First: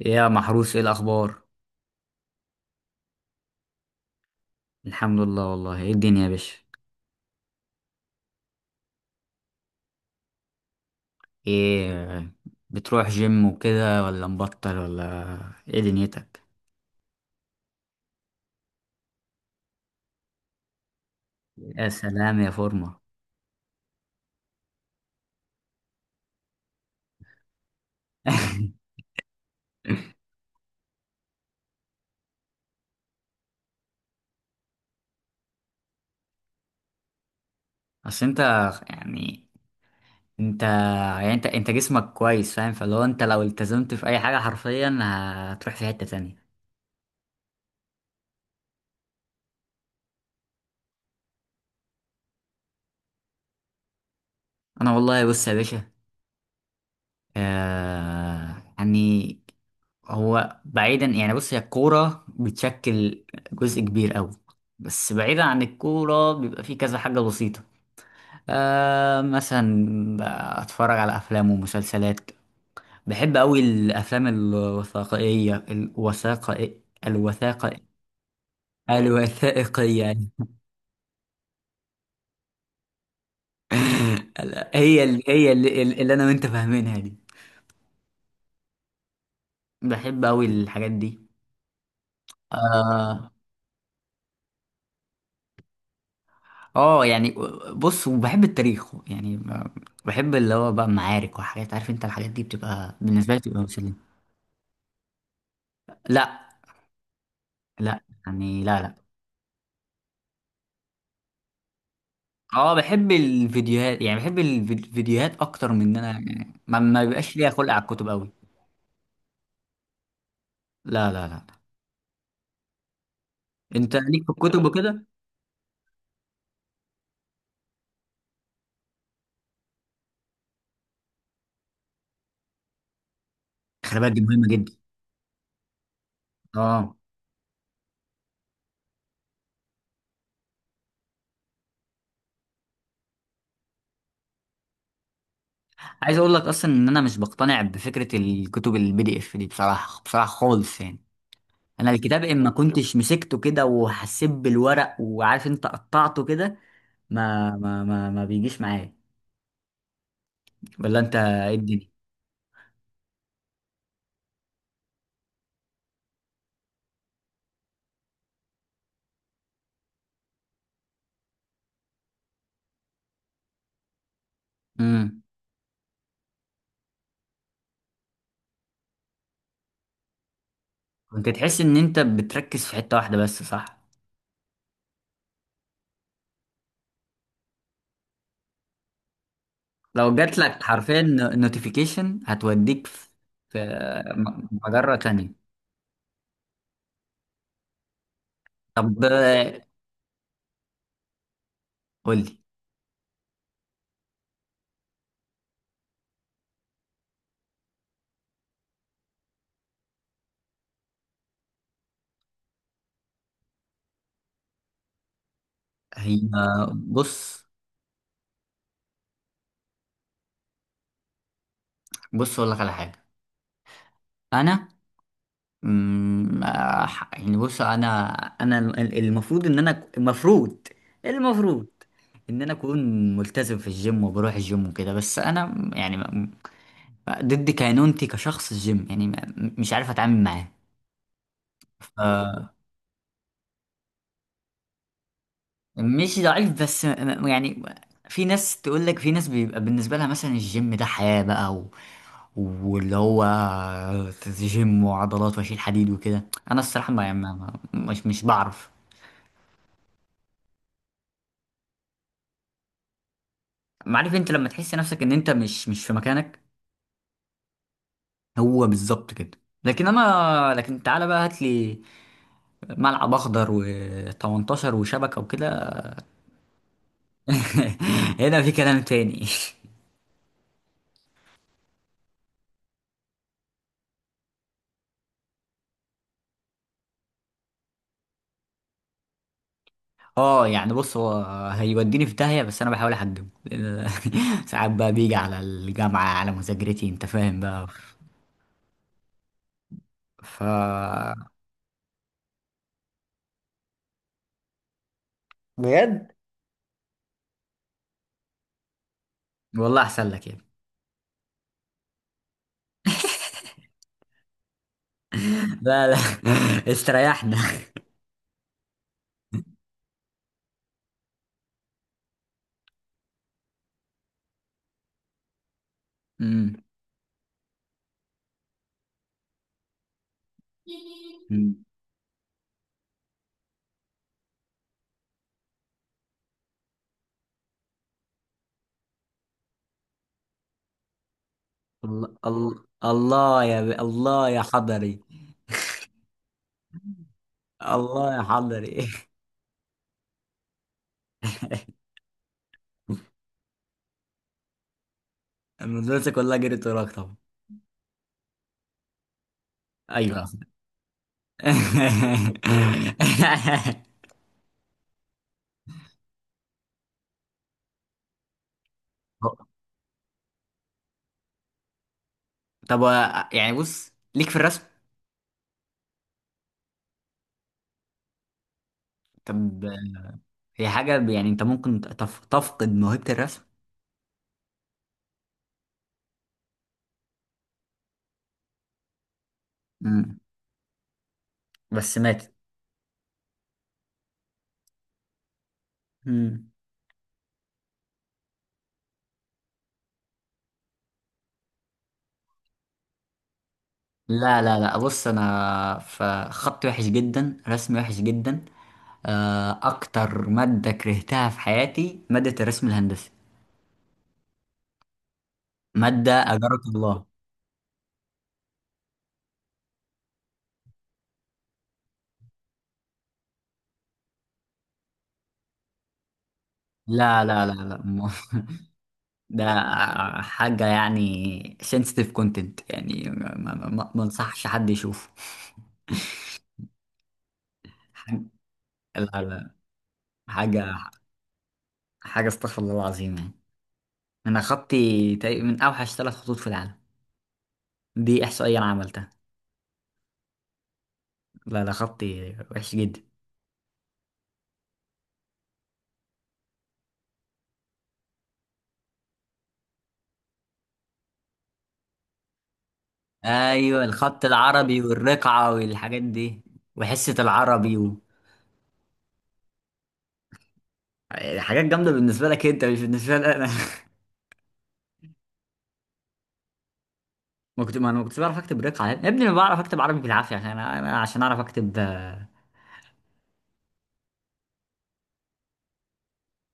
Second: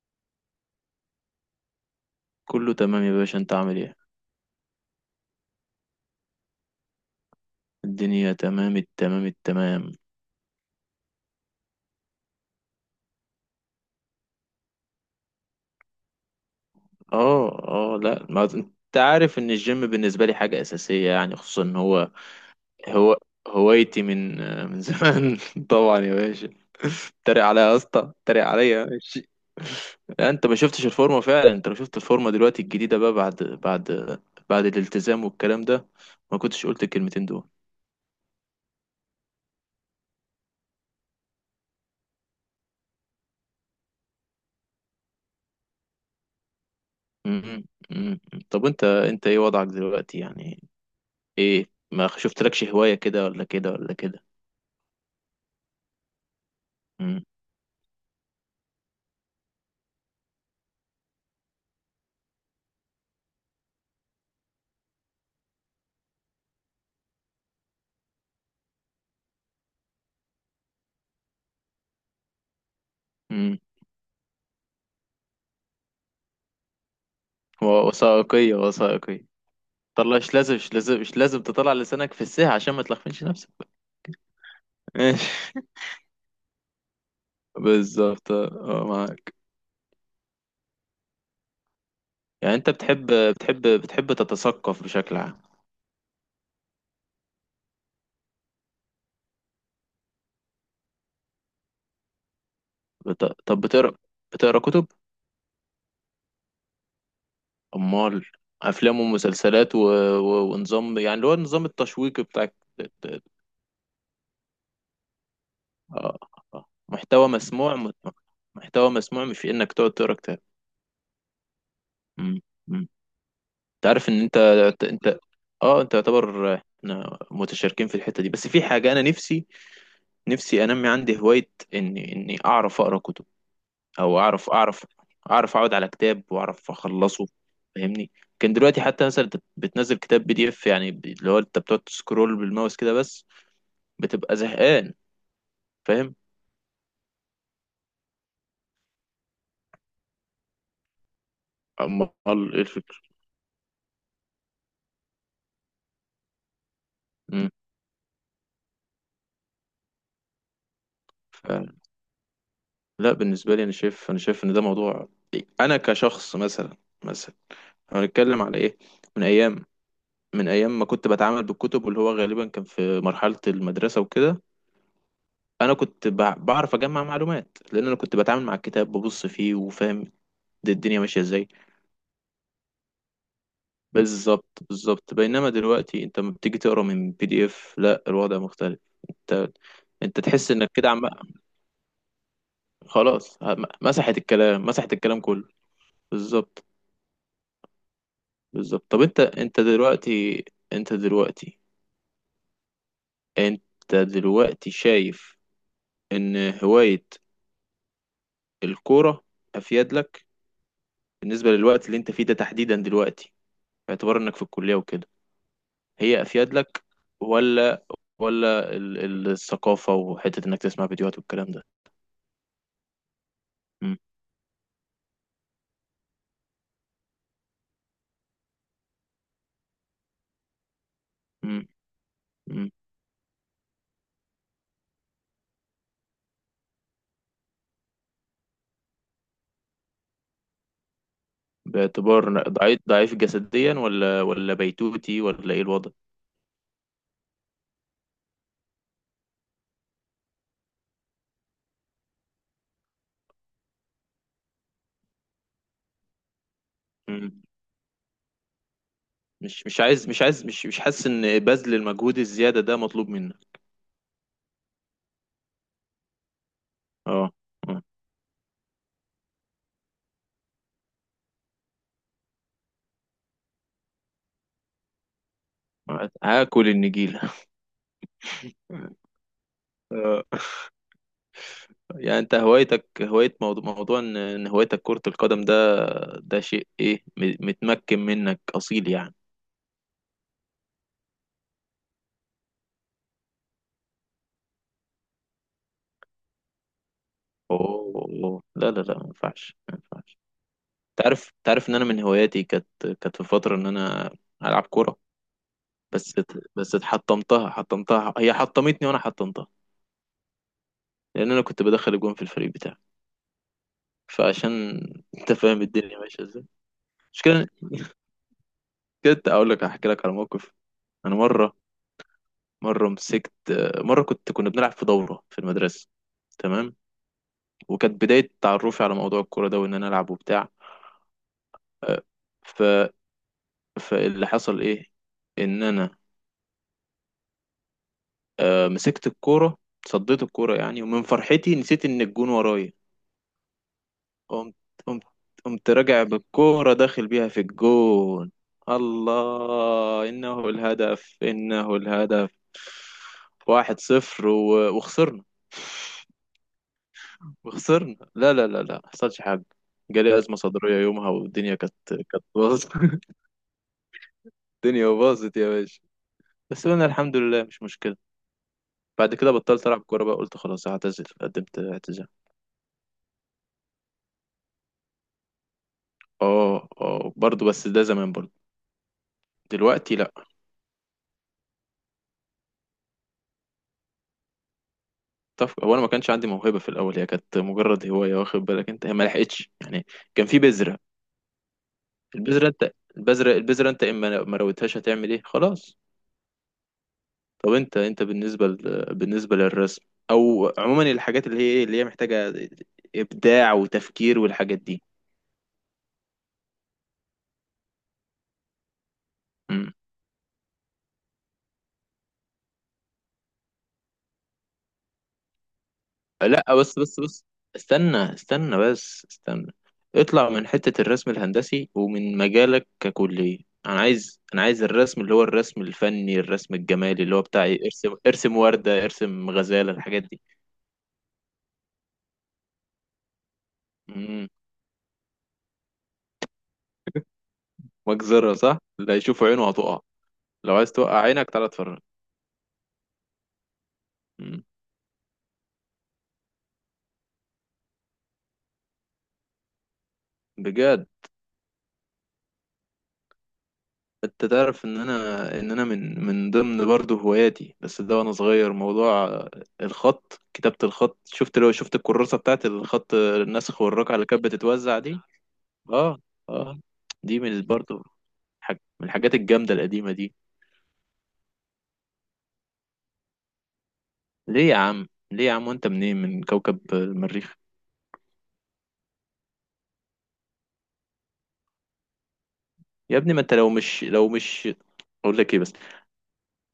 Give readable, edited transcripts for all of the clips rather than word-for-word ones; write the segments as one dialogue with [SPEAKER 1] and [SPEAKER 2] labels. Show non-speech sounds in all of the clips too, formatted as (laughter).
[SPEAKER 1] يا محروس، ايه الاخبار؟
[SPEAKER 2] كله تمام يا باشا، انت عامل ايه؟
[SPEAKER 1] الحمد لله. والله ايه الدنيا يا باشا؟
[SPEAKER 2] الدنيا تمام التمام التمام.
[SPEAKER 1] ايه؟ بتروح جيم وكده ولا مبطل ولا؟ ايه دنيتك؟
[SPEAKER 2] اه، اه، لا، ما انت عارف ان الجيم بالنسبه لي حاجه اساسيه يعني، خصوصا ان
[SPEAKER 1] يا
[SPEAKER 2] هو
[SPEAKER 1] سلام يا فورمة!
[SPEAKER 2] هو هوايتي من زمان. (laughs) طبعا يا باشا. اتريق عليا يا اسطى، اتريق
[SPEAKER 1] (laughs)
[SPEAKER 2] عليا، ماشي. لا، انت ما شفتش الفورمه فعلا. انت لو شفت الفورمه دلوقتي الجديده بقى، بعد الالتزام والكلام ده، ما كنتش قلت الكلمتين دول.
[SPEAKER 1] اصل انت يعني انت يعني انت انت جسمك كويس، فاهم؟ فلو انت لو التزمت في اي حاجة حرفيا هتروح في حتة تانية.
[SPEAKER 2] م- م- م- م. طب انت ايه وضعك دلوقتي يعني؟ ايه، ما شفتلكش هواية كده ولا كده ولا كده؟
[SPEAKER 1] انا والله، بص يا باشا.
[SPEAKER 2] امم
[SPEAKER 1] آه يعني هو، بعيدا، يعني بص، هي الكورة بتشكل جزء كبير أوي. بس بعيدا عن الكورة بيبقى فيه كذا حاجة بسيطة. مثلا، أتفرج على أفلام ومسلسلات. بحب
[SPEAKER 2] امم
[SPEAKER 1] أوي الأفلام الوثائقية. الوثائق
[SPEAKER 2] وثائقية وثائقية.
[SPEAKER 1] الوثائقية
[SPEAKER 2] طلع،
[SPEAKER 1] يعني.
[SPEAKER 2] مش لازم مش لازم مش لازم تطلع لسانك في الساحة عشان ما تلخفنش نفسك.
[SPEAKER 1] (laughs) هي ال-
[SPEAKER 2] ماشي.
[SPEAKER 1] هي اللي, اللي أنا وأنت فاهمينها دي.
[SPEAKER 2] (laughs) بالظبط، اه، آه، معاك.
[SPEAKER 1] بحب أوي الحاجات دي.
[SPEAKER 2] يعني انت بتحب
[SPEAKER 1] آه.
[SPEAKER 2] بتحب بتحب تتثقف بشكل عام.
[SPEAKER 1] اه يعني بص، وبحب التاريخ يعني بحب اللي هو بقى معارك وحاجات، عارف انت الحاجات دي بتبقى بالنسبه لي
[SPEAKER 2] طب
[SPEAKER 1] بتبقى
[SPEAKER 2] بتقرا
[SPEAKER 1] مسليه.
[SPEAKER 2] بتقرا كتب؟
[SPEAKER 1] لا. لا،
[SPEAKER 2] امال،
[SPEAKER 1] يعني، لا، لا.
[SPEAKER 2] افلام ومسلسلات ونظام، يعني اللي هو النظام التشويقي بتاعك،
[SPEAKER 1] اه، بحب
[SPEAKER 2] اه.
[SPEAKER 1] الفيديوهات، يعني بحب الفيديوهات اكتر من ان انا،
[SPEAKER 2] آه.
[SPEAKER 1] يعني
[SPEAKER 2] آه.
[SPEAKER 1] ما
[SPEAKER 2] محتوى
[SPEAKER 1] بيبقاش ليا خلق على
[SPEAKER 2] مسموع،
[SPEAKER 1] الكتب قوي.
[SPEAKER 2] محتوى مسموع، مش انك تقعد تقرا كتاب.
[SPEAKER 1] لا، لا، لا.
[SPEAKER 2] امم.
[SPEAKER 1] انت
[SPEAKER 2] تعرف ان
[SPEAKER 1] ليك في الكتب وكده.
[SPEAKER 2] انت اه انت يعتبر، احنا متشاركين في الحتة دي، بس في حاجة انا نفسي انمي عندي هواية اني اعرف اقرا كتب،
[SPEAKER 1] خلي بالك،
[SPEAKER 2] او
[SPEAKER 1] دي مهمه جدا.
[SPEAKER 2] اعرف اقعد على كتاب واعرف
[SPEAKER 1] اه.
[SPEAKER 2] اخلصه، فاهمني؟ كان دلوقتي حتى مثلا، انت بتنزل كتاب بي دي اف يعني، اللي هو انت بتقعد تسكرول بالماوس كده بس، بتبقى زهقان، فاهم؟
[SPEAKER 1] عايز اقول لك اصلا ان انا مش بقتنع بفكره الكتب البي دي اف دي، بصراحه بصراحه خالص يعني. انا
[SPEAKER 2] امال
[SPEAKER 1] الكتاب، اما
[SPEAKER 2] ايه
[SPEAKER 1] كنتش
[SPEAKER 2] الفكرة؟
[SPEAKER 1] مسكته كده وحسيت بالورق، وعارف انت قطعته كده.
[SPEAKER 2] مم.
[SPEAKER 1] ما بيجيش معايا. ولا انت،
[SPEAKER 2] ف...
[SPEAKER 1] ايه الدنيا؟
[SPEAKER 2] لا، بالنسبة لي انا شايف، انا شايف ان ده موضوع، انا كشخص مثلا، مثلا هنتكلم على ايه، من ايام، من ايام ما كنت بتعامل بالكتب، واللي هو غالبا كان في مرحله المدرسه وكده.
[SPEAKER 1] امم
[SPEAKER 2] انا كنت بعرف اجمع معلومات، لان انا كنت بتعامل مع الكتاب ببص فيه وفاهم الدنيا ماشيه
[SPEAKER 1] كنت
[SPEAKER 2] ازاي.
[SPEAKER 1] تحس ان انت بتركز في حتة واحدة بس، صح؟
[SPEAKER 2] بالظبط بالظبط، بينما دلوقتي انت لما بتيجي تقرا من بي دي اف، لا، الوضع مختلف. انت
[SPEAKER 1] لو
[SPEAKER 2] انت
[SPEAKER 1] جات
[SPEAKER 2] تحس
[SPEAKER 1] لك
[SPEAKER 2] انك كده
[SPEAKER 1] حرفيا
[SPEAKER 2] عم،
[SPEAKER 1] نوتيفيكيشن هتوديك في
[SPEAKER 2] خلاص،
[SPEAKER 1] في
[SPEAKER 2] مسحت الكلام، مسحت
[SPEAKER 1] مجرة
[SPEAKER 2] الكلام
[SPEAKER 1] تانية.
[SPEAKER 2] كله. بالظبط بالظبط. طب
[SPEAKER 1] طب،
[SPEAKER 2] انت انت دلوقتي انت دلوقتي
[SPEAKER 1] قول لي.
[SPEAKER 2] انت دلوقتي شايف ان هوايه الكوره افيد لك بالنسبة للوقت اللي انت فيه ده تحديدا دلوقتي، باعتبار انك في الكلية وكده؟
[SPEAKER 1] هي،
[SPEAKER 2] هي افيد لك،
[SPEAKER 1] بص
[SPEAKER 2] ولا الثقافة وحتة انك تسمع فيديوهات والكلام ده؟
[SPEAKER 1] بص، اقول لك على حاجة.
[SPEAKER 2] مم.
[SPEAKER 1] انا، مم، آه، يعني بص انا، انا ال- المفروض ان انا المفروض المفروض
[SPEAKER 2] مم.
[SPEAKER 1] ان انا
[SPEAKER 2] مم.
[SPEAKER 1] اكون ملتزم في الجيم وبروح الجيم وكده، بس انا يعني ضد كينونتي كشخص. الجيم يعني مش عارف اتعامل معاه.
[SPEAKER 2] باعتبار
[SPEAKER 1] ف-
[SPEAKER 2] ضعيف ضعيف جسديا، ولا بيتوتي، ولا ايه الوضع؟
[SPEAKER 1] مش ضعيف، بس يعني في ناس تقول لك، في ناس بيبقى بالنسبه لها مثلا الجيم ده حياه بقى، و... واللي هو جيم وعضلات واشيل حديد وكده. انا الصراحه، ما ما-
[SPEAKER 2] مم.
[SPEAKER 1] ما- مش مش بعرف.
[SPEAKER 2] مش عايز مش عايز مش حاسس ان بذل المجهود الزيادة ده مطلوب منك.
[SPEAKER 1] عارف انت، لما تحس نفسك ان انت مش في مكانك.
[SPEAKER 2] اه، آه.
[SPEAKER 1] هو بالظبط كده. لكن تعالى بقى هات لي ملعب اخضر و18 وشبكه وكده.
[SPEAKER 2] آه. هاكل النجيلة.
[SPEAKER 1] (laughs) هنا في كلام تاني. (laughs)
[SPEAKER 2] (laughs) يعني انت هوايتك هواية موضوع ان هوايتك كرة القدم ده، ده شيء ايه متمكن منك اصيل يعني.
[SPEAKER 1] اه، يعني بص هو هيوديني في داهية، بس انا بحاول احجمه لأن (laughs) ساعات بقى بيجي على الجامعة، على مذاكرتي، انت فاهم بقى.
[SPEAKER 2] اوه، لا لا لا، ما ينفعش ما ينفعش.
[SPEAKER 1] ف
[SPEAKER 2] تعرف ان انا من هواياتي كانت، كانت في فترة ان انا العب كورة،
[SPEAKER 1] بجد؟
[SPEAKER 2] بس بس حطمتها، هي حطمتني وانا حطمتها،
[SPEAKER 1] والله احسن لك يعني.
[SPEAKER 2] لان انا كنت بدخل الجون في الفريق بتاعي، فعشان، (laughs) انت
[SPEAKER 1] (laughs)
[SPEAKER 2] فاهم
[SPEAKER 1] لا، لا.
[SPEAKER 2] الدنيا ماشية ازاي؟
[SPEAKER 1] (laughs)
[SPEAKER 2] مش
[SPEAKER 1] استريحنا.
[SPEAKER 2] كده؟ كده اقول لك، احكي لك على موقف. انا مرة، مرة مسكت مرة كنا بنلعب في دورة في المدرسة،
[SPEAKER 1] أمم.
[SPEAKER 2] تمام، وكانت بداية تعرفي على موضوع الكورة ده، وإن أنا ألعب وبتاع.
[SPEAKER 1] أمم.
[SPEAKER 2] آه، ف... فاللي حصل إيه؟ إن أنا، مسكت الكورة، صديت الكورة يعني، ومن فرحتي نسيت إن
[SPEAKER 1] الله،
[SPEAKER 2] الجون
[SPEAKER 1] الله،
[SPEAKER 2] ورايا،
[SPEAKER 1] الله يا الله يا
[SPEAKER 2] قمت
[SPEAKER 1] حضري!
[SPEAKER 2] قمت قمت راجع بالكورة داخل بيها في
[SPEAKER 1] الله يا
[SPEAKER 2] الجون.
[SPEAKER 1] حضري!
[SPEAKER 2] الله، إنه الهدف، إنه الهدف، واحد صفر، وخسرنا،
[SPEAKER 1] (laughs) المدرسة كلها جريت وراك طبعا.
[SPEAKER 2] وخسرنا، لا لا لا لا، ما حصلش حاجة. جالي
[SPEAKER 1] ايوه.
[SPEAKER 2] أزمة صدرية يومها، والدنيا كانت باظت. (laughs)
[SPEAKER 1] (laughs)
[SPEAKER 2] الدنيا باظت يا باشا. بس أنا الحمد لله، مش مشكلة. بعد كده بطلت ألعب كورة بقى، قلت خلاص هعتزل، قدمت اعتزال.
[SPEAKER 1] طب، يعني بص، ليك في الرسم؟
[SPEAKER 2] اه، اه، برضه، بس ده زمان برضه،
[SPEAKER 1] طب،
[SPEAKER 2] دلوقتي لا.
[SPEAKER 1] هي حاجة يعني انت ممكن تفقد موهبة الرسم.
[SPEAKER 2] طف، هو انا ما كانش عندي موهبة في الأول، هي كانت مجرد هواية، واخد بالك أنت؟ هي ما لحقتش يعني،
[SPEAKER 1] مم.
[SPEAKER 2] كان في بذرة.
[SPEAKER 1] بس ماتت.
[SPEAKER 2] البذرة أنت، البذرة أنت إما ما رويتهاش هتعمل إيه، خلاص.
[SPEAKER 1] مم.
[SPEAKER 2] طب انت، بالنسبه للرسم او عموما الحاجات اللي هي ايه، اللي هي محتاجه ابداع وتفكير
[SPEAKER 1] لا،
[SPEAKER 2] والحاجات
[SPEAKER 1] لا، لا،
[SPEAKER 2] دي.
[SPEAKER 1] بص انا في خط وحش جدا، رسم وحش جدا.
[SPEAKER 2] مم.
[SPEAKER 1] اكتر مادة كرهتها في حياتي مادة الرسم الهندسي. مادة
[SPEAKER 2] لا،
[SPEAKER 1] اجرك
[SPEAKER 2] بس بس
[SPEAKER 1] الله.
[SPEAKER 2] بس استنى استنى بس استنى، اطلع من حته الرسم الهندسي ومن مجالك ككليه. انا عايز، الرسم اللي هو الرسم الفني، الرسم الجمالي، اللي هو
[SPEAKER 1] لا،
[SPEAKER 2] بتاع
[SPEAKER 1] لا، لا،
[SPEAKER 2] ايه؟
[SPEAKER 1] لا،
[SPEAKER 2] ارسم، ارسم ورده،
[SPEAKER 1] (laughs)
[SPEAKER 2] ارسم
[SPEAKER 1] ده
[SPEAKER 2] غزاله، الحاجات دي.
[SPEAKER 1] حاجة يعني sensitive content يعني، ما
[SPEAKER 2] مم.
[SPEAKER 1] انصحش حد يشوفه. (laughs) حاجة-
[SPEAKER 2] مجزره صح، اللي
[SPEAKER 1] لا،
[SPEAKER 2] هيشوف عينه
[SPEAKER 1] لا،
[SPEAKER 2] هتقع. لو عايز
[SPEAKER 1] حاجة،
[SPEAKER 2] توقع عينك تعالى اتفرج.
[SPEAKER 1] حاجة استغفر الله العظيم يعني. انا
[SPEAKER 2] مم.
[SPEAKER 1] خطي تقريبا من اوحش 3 خطوط في العالم. دي احصائيه انا عملتها.
[SPEAKER 2] بجد؟
[SPEAKER 1] لا، ده خطي وحش جدا.
[SPEAKER 2] انت تعرف ان انا، ان انا من ضمن برضه هواياتي بس ده وانا صغير، موضوع الخط، كتابة الخط، لو شفت الكراسة بتاعت الخط النسخ
[SPEAKER 1] ايوه،
[SPEAKER 2] والرقعة اللي
[SPEAKER 1] الخط
[SPEAKER 2] كانت بتتوزع
[SPEAKER 1] العربي
[SPEAKER 2] دي.
[SPEAKER 1] والرقعه
[SPEAKER 2] اه.
[SPEAKER 1] والحاجات دي.
[SPEAKER 2] اه.
[SPEAKER 1] وحصه
[SPEAKER 2] دي من
[SPEAKER 1] العربي
[SPEAKER 2] برضه
[SPEAKER 1] و...
[SPEAKER 2] حاج من الحاجات الجامدة القديمة دي.
[SPEAKER 1] حاجات جامده بالنسبه لك انت، مش بالنسبه لي انا.
[SPEAKER 2] ليه يا عم، ليه يا عم، وانت منين، من كوكب المريخ؟
[SPEAKER 1] (laughs) ما كنت ما انا ما كنتش بعرف اكتب رقعه يا ابني، انا بعرف اكتب عربي بالعافيه، عشان انا عشان اعرف اكتب
[SPEAKER 2] يا ابني، ما انت لو مش، اقول لك ايه بس،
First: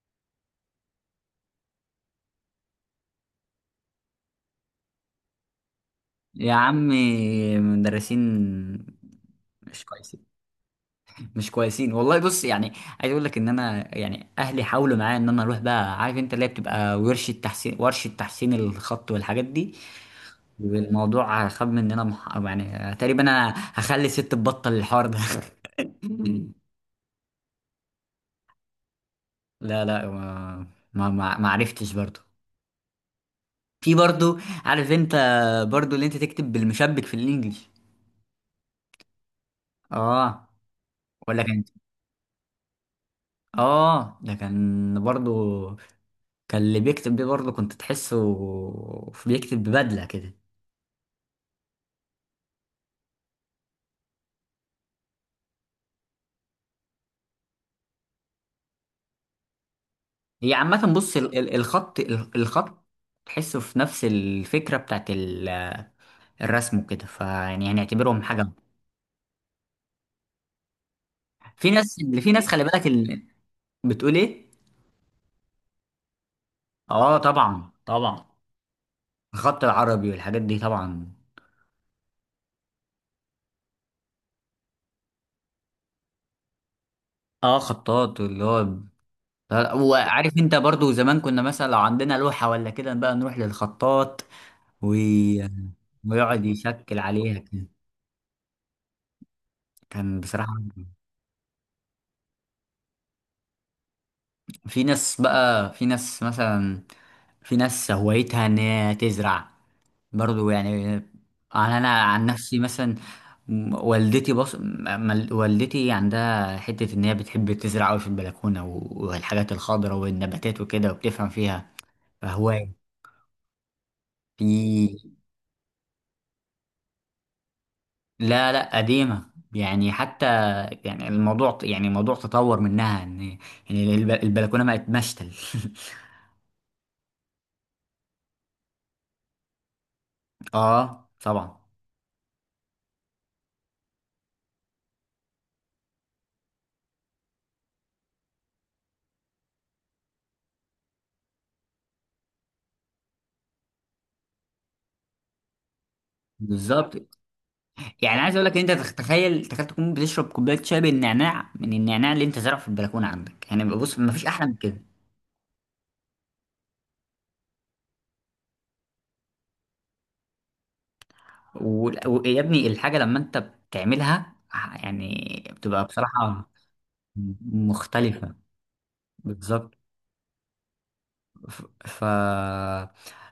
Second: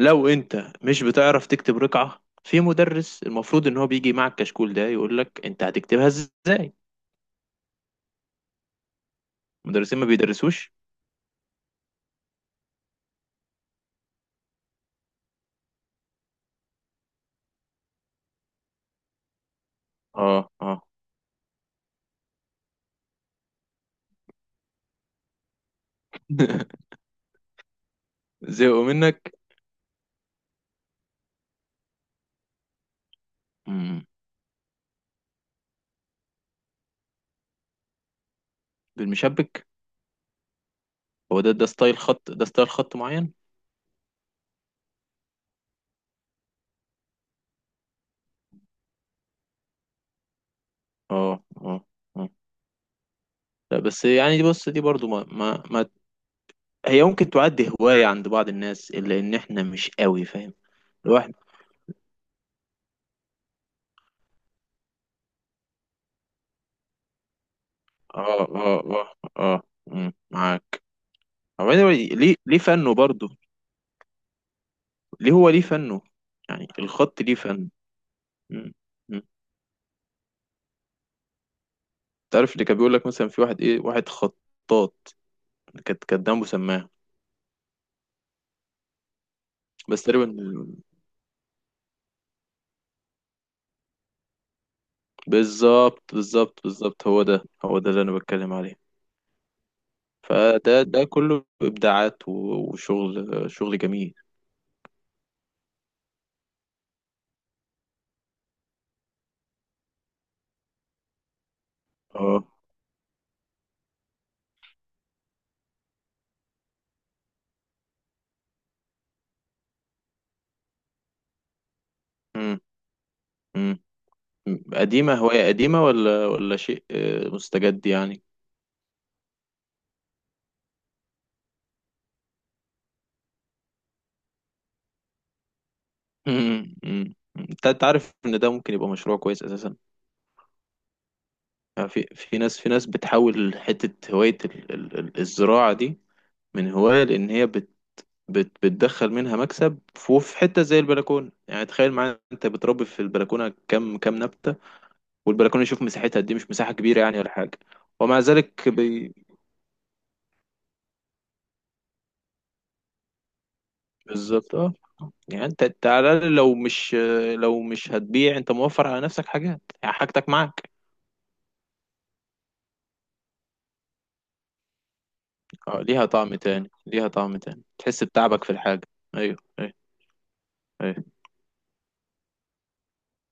[SPEAKER 2] لو انت مش بتعرف تكتب رقعة، في مدرس المفروض ان هو بيجي مع الكشكول ده يقول لك انت هتكتبها
[SPEAKER 1] يا
[SPEAKER 2] ازاي.
[SPEAKER 1] عمي، مدرسين مش
[SPEAKER 2] المدرسين ما
[SPEAKER 1] كويسين.
[SPEAKER 2] بيدرسوش.
[SPEAKER 1] مش كويسين والله، بص يعني عايز اقول لك ان انا يعني اهلي حاولوا معايا ان انا اروح بقى عارف انت اللي هي بتبقى ورشه تحسين الخط والحاجات دي.
[SPEAKER 2] اه. اه.
[SPEAKER 1] والموضوع خاب مننا يعني تقريبا انا هخلي ست تبطل الحوار ده. (laughs)
[SPEAKER 2] (laughs) زهقوا منك.
[SPEAKER 1] لا، لا، ما عرفتش برضو. في
[SPEAKER 2] امم.
[SPEAKER 1] برضو، عارف انت، برضو اللي انت تكتب بالمشبك في الانجليش.
[SPEAKER 2] بالمشبك؟
[SPEAKER 1] اه.
[SPEAKER 2] هو
[SPEAKER 1] ولا
[SPEAKER 2] ده،
[SPEAKER 1] كان؟
[SPEAKER 2] ستايل خط، ده ستايل خط معين.
[SPEAKER 1] اه، ده كان برضو، كان اللي بيكتب بيه برضو كنت تحسه بيكتب ببدله كده.
[SPEAKER 2] اه، اه، اه. لا بس يعني دي، بص دي برضو، ما هي ممكن تعد هواية عند بعض الناس، إلا إن إحنا مش قوي فاهم
[SPEAKER 1] هي عامة بص،
[SPEAKER 2] الواحد.
[SPEAKER 1] الخط تحسه في نفس الفكرة بتاعت الرسم وكده، فيعني هنعتبرهم
[SPEAKER 2] اه،
[SPEAKER 1] حاجة.
[SPEAKER 2] اه، اه، اه، مم، معاك. هو anyway،
[SPEAKER 1] في
[SPEAKER 2] ليه
[SPEAKER 1] ناس
[SPEAKER 2] ليه
[SPEAKER 1] خلي بالك
[SPEAKER 2] فنه
[SPEAKER 1] اللي
[SPEAKER 2] برضه؟
[SPEAKER 1] بتقول ايه؟
[SPEAKER 2] ليه فنه؟ يعني
[SPEAKER 1] اه،
[SPEAKER 2] الخط ليه فن؟
[SPEAKER 1] طبعا، طبعا.
[SPEAKER 2] مم. مم.
[SPEAKER 1] الخط العربي والحاجات دي طبعا.
[SPEAKER 2] تعرف اللي كان بيقول لك مثلا في واحد ايه، واحد خطاط، كانت دمه سماعة.
[SPEAKER 1] اه، خطاط اللي هو
[SPEAKER 2] بس
[SPEAKER 1] وعارف
[SPEAKER 2] تقريبا،
[SPEAKER 1] انت، برضو زمان كنا مثلا لو عندنا لوحة ولا كده بقى نروح للخطاط و...
[SPEAKER 2] بالظبط
[SPEAKER 1] ويقعد
[SPEAKER 2] بالظبط
[SPEAKER 1] يشكل
[SPEAKER 2] بالظبط، هو
[SPEAKER 1] عليها
[SPEAKER 2] ده
[SPEAKER 1] كده.
[SPEAKER 2] هو ده اللي انا بتكلم عليه.
[SPEAKER 1] كان بصراحة
[SPEAKER 2] فده كله ابداعات، وشغل، شغل جميل.
[SPEAKER 1] في ناس بقى، في ناس مثلا، في ناس هوايتها ان هي تزرع، برضو يعني. انا عن
[SPEAKER 2] اه،
[SPEAKER 1] نفسي مثلا والدتي، بص، والدتي عندها حتة ان هي بتحب تزرع قوي في البلكونة والحاجات الخضراء والنباتات وكده وبتفهم فيها.
[SPEAKER 2] امم،
[SPEAKER 1] فهواية،
[SPEAKER 2] امم.
[SPEAKER 1] في،
[SPEAKER 2] قديمه، هوايه قديمه، ولا شيء مستجد يعني؟
[SPEAKER 1] لا، لا، قديمة. يعني حتى يعني الموضوع تطور منها ان يعني البلكونة بقت مشتل.
[SPEAKER 2] (laughs) امم، امم. انت عارف ان ده ممكن يبقى مشروع كويس اساسا؟
[SPEAKER 1] (laughs) اه طبعا.
[SPEAKER 2] في، في ناس بتحول حته هوايه الزراعه دي من هوايه، لان هي بت بت بتدخل منها مكسب، في في حته زي البلكونه، يعني تخيل معايا انت بتربي في البلكونه كم نبته، والبلكونه يشوف مساحتها قد ايه، مش مساحه
[SPEAKER 1] بالظبط،
[SPEAKER 2] كبيره يعني ولا حاجه. ومع
[SPEAKER 1] يعني عايز اقول لك
[SPEAKER 2] ذلك
[SPEAKER 1] ان انت تخ- تخيل تخيل تكون بتشرب كوبايه شاي بالنعناع من النعناع اللي انت زرعه في البلكونه عندك، يعني بص، ما فيش احلى من
[SPEAKER 2] بالظبط، اه.
[SPEAKER 1] كده.
[SPEAKER 2] يعني انت على الاقل، لو مش، هتبيع، انت موفر على نفسك حاجات يعني، حاجتك معاك.
[SPEAKER 1] ويا ابني، الحاجه لما انت بتعملها يعني
[SPEAKER 2] اه،
[SPEAKER 1] بتبقى
[SPEAKER 2] ليها طعم
[SPEAKER 1] بصراحه
[SPEAKER 2] تاني، ليها طعم تاني، تحس
[SPEAKER 1] مختلفه.
[SPEAKER 2] بتعبك في الحاجه. ايوه،
[SPEAKER 1] بالظبط.
[SPEAKER 2] ايوه، ايوه.
[SPEAKER 1] ف ف-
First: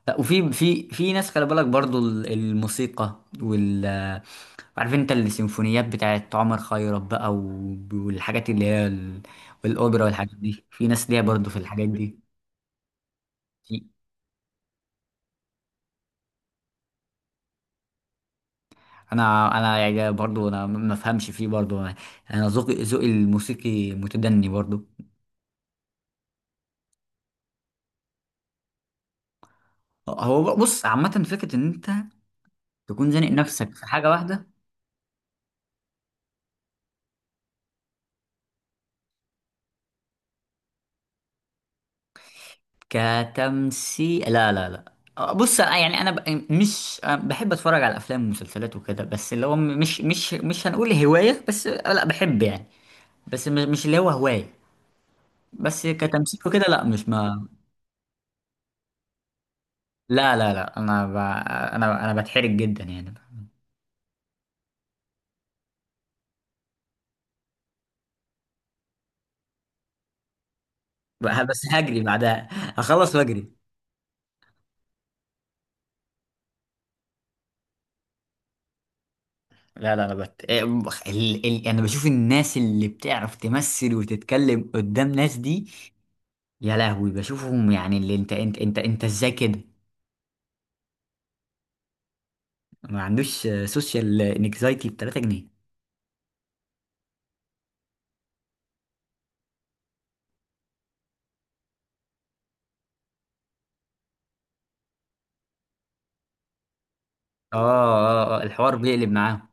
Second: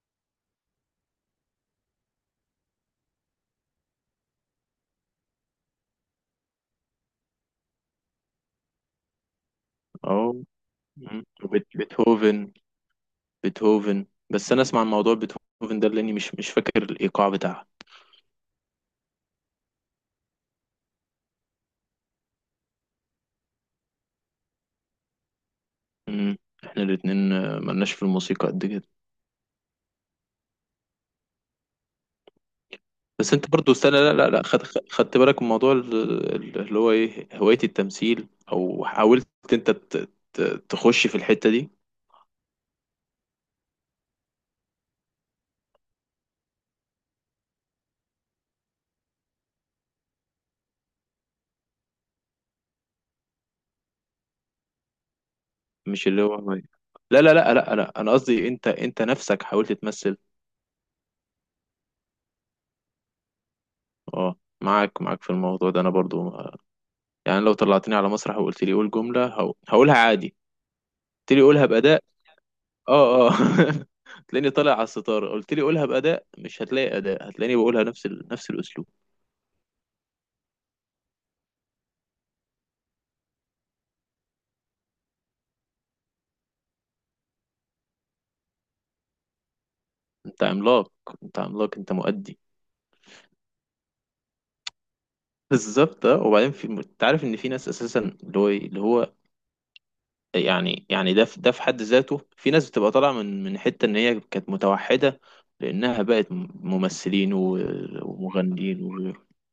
[SPEAKER 1] لا، وفي في ناس، خلي بالك برضو الموسيقى وال، عارف انت، السيمفونيات بتاعت عمر خيرت بقى والحاجات اللي هي والاوبرا والحاجات
[SPEAKER 2] اه،
[SPEAKER 1] دي، في ناس ليها
[SPEAKER 2] مم.
[SPEAKER 1] برضو في الحاجات دي.
[SPEAKER 2] بيتهوفن، بس انا اسمع عن موضوع بيتهوفن ده، لاني مش فاكر الايقاع بتاعها.
[SPEAKER 1] انا يعني برضو، انا ما افهمش فيه برضو، انا ذوقي الموسيقي متدني برضو.
[SPEAKER 2] مم. احنا الاتنين، ملناش في الموسيقى قد كده.
[SPEAKER 1] هو بص، عامه فكره ان انت تكون زانق
[SPEAKER 2] بس انت برضو
[SPEAKER 1] نفسك في
[SPEAKER 2] استنى،
[SPEAKER 1] حاجه
[SPEAKER 2] لا لا لا،
[SPEAKER 1] واحده.
[SPEAKER 2] خد، خدت بالك من موضوع اللي هو ايه، هواية التمثيل، او حاولت انت تخش في الحتة دي؟
[SPEAKER 1] كتمثيل؟ لا، لا، لا، بص أنا يعني انا مش بحب اتفرج على افلام ومسلسلات وكده، بس اللي هو مش هنقول هوايه، بس لا بحب يعني، بس مش اللي هو هوايه. بس
[SPEAKER 2] مش اللي هو،
[SPEAKER 1] كتمثيل وكده لا، مش
[SPEAKER 2] لا لا
[SPEAKER 1] ما
[SPEAKER 2] لا لا لا، انا قصدي انت، انت نفسك حاولت تمثل؟
[SPEAKER 1] لا، لا، لا، انا انا بتحرج جدا يعني.
[SPEAKER 2] اه، معاك، معاك في الموضوع ده انا برضو، يعني لو طلعتني على مسرح وقلت لي قول جملة، هقولها عادي، قلت لي قولها
[SPEAKER 1] بس هجري
[SPEAKER 2] بأداء،
[SPEAKER 1] بعدها، هخلص
[SPEAKER 2] اه، اه.
[SPEAKER 1] واجري.
[SPEAKER 2] (laughs) هتلاقيني طالع على الستارة، قلت لي قولها بأداء، مش هتلاقي أداء، هتلاقيني بقولها نفس نفس الأسلوب.
[SPEAKER 1] لا، لا، انا بت... إيه، بخ- ال... ال... انا بشوف الناس اللي بتعرف تمثل وتتكلم قدام ناس دي، يا لهوي بشوفهم، يعني اللي انت، ازاي كده؟
[SPEAKER 2] انت عملاق، انت عملاق، انت مؤدي.
[SPEAKER 1] ما عندوش سوشيال انكزايتي ب 3 جنيه.
[SPEAKER 2] بالظبط، اه. وبعدين في، انت عارف ان في ناس اساسا اللي هو اللي هو يعني، ده في، حد ذاته في ناس بتبقى طالعه من حته ان هي كانت متوحده، لانها بقت ممثلين،
[SPEAKER 1] اه، اه، آه، الحوار
[SPEAKER 2] ومغنيين
[SPEAKER 1] بيقلب
[SPEAKER 2] وغيره،
[SPEAKER 1] معاهم.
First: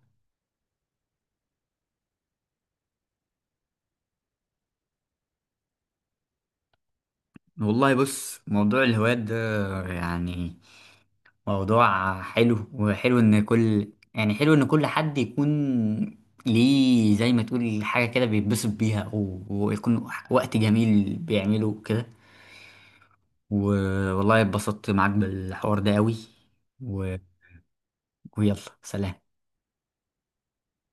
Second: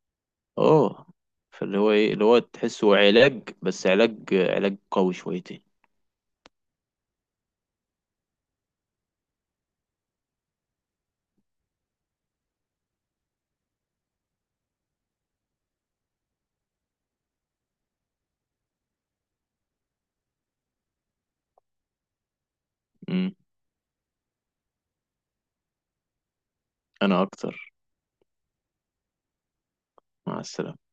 [SPEAKER 2] اه، فاللي هو ايه، اللي هو تحسه علاج، بس علاج، علاج قوي شويتين.
[SPEAKER 1] والله، بص موضوع الهوايات ده، يعني موضوع حلو، وحلو ان كل حد يكون ليه، زي ما تقول حاجة كده بيتبسط بيها ويكون وقت جميل بيعمله كده.
[SPEAKER 2] امم.
[SPEAKER 1] والله اتبسطت معاك بالحوار ده قوي. و...
[SPEAKER 2] انا اكتر.
[SPEAKER 1] ويلا، سلام.
[SPEAKER 2] مع السلامه.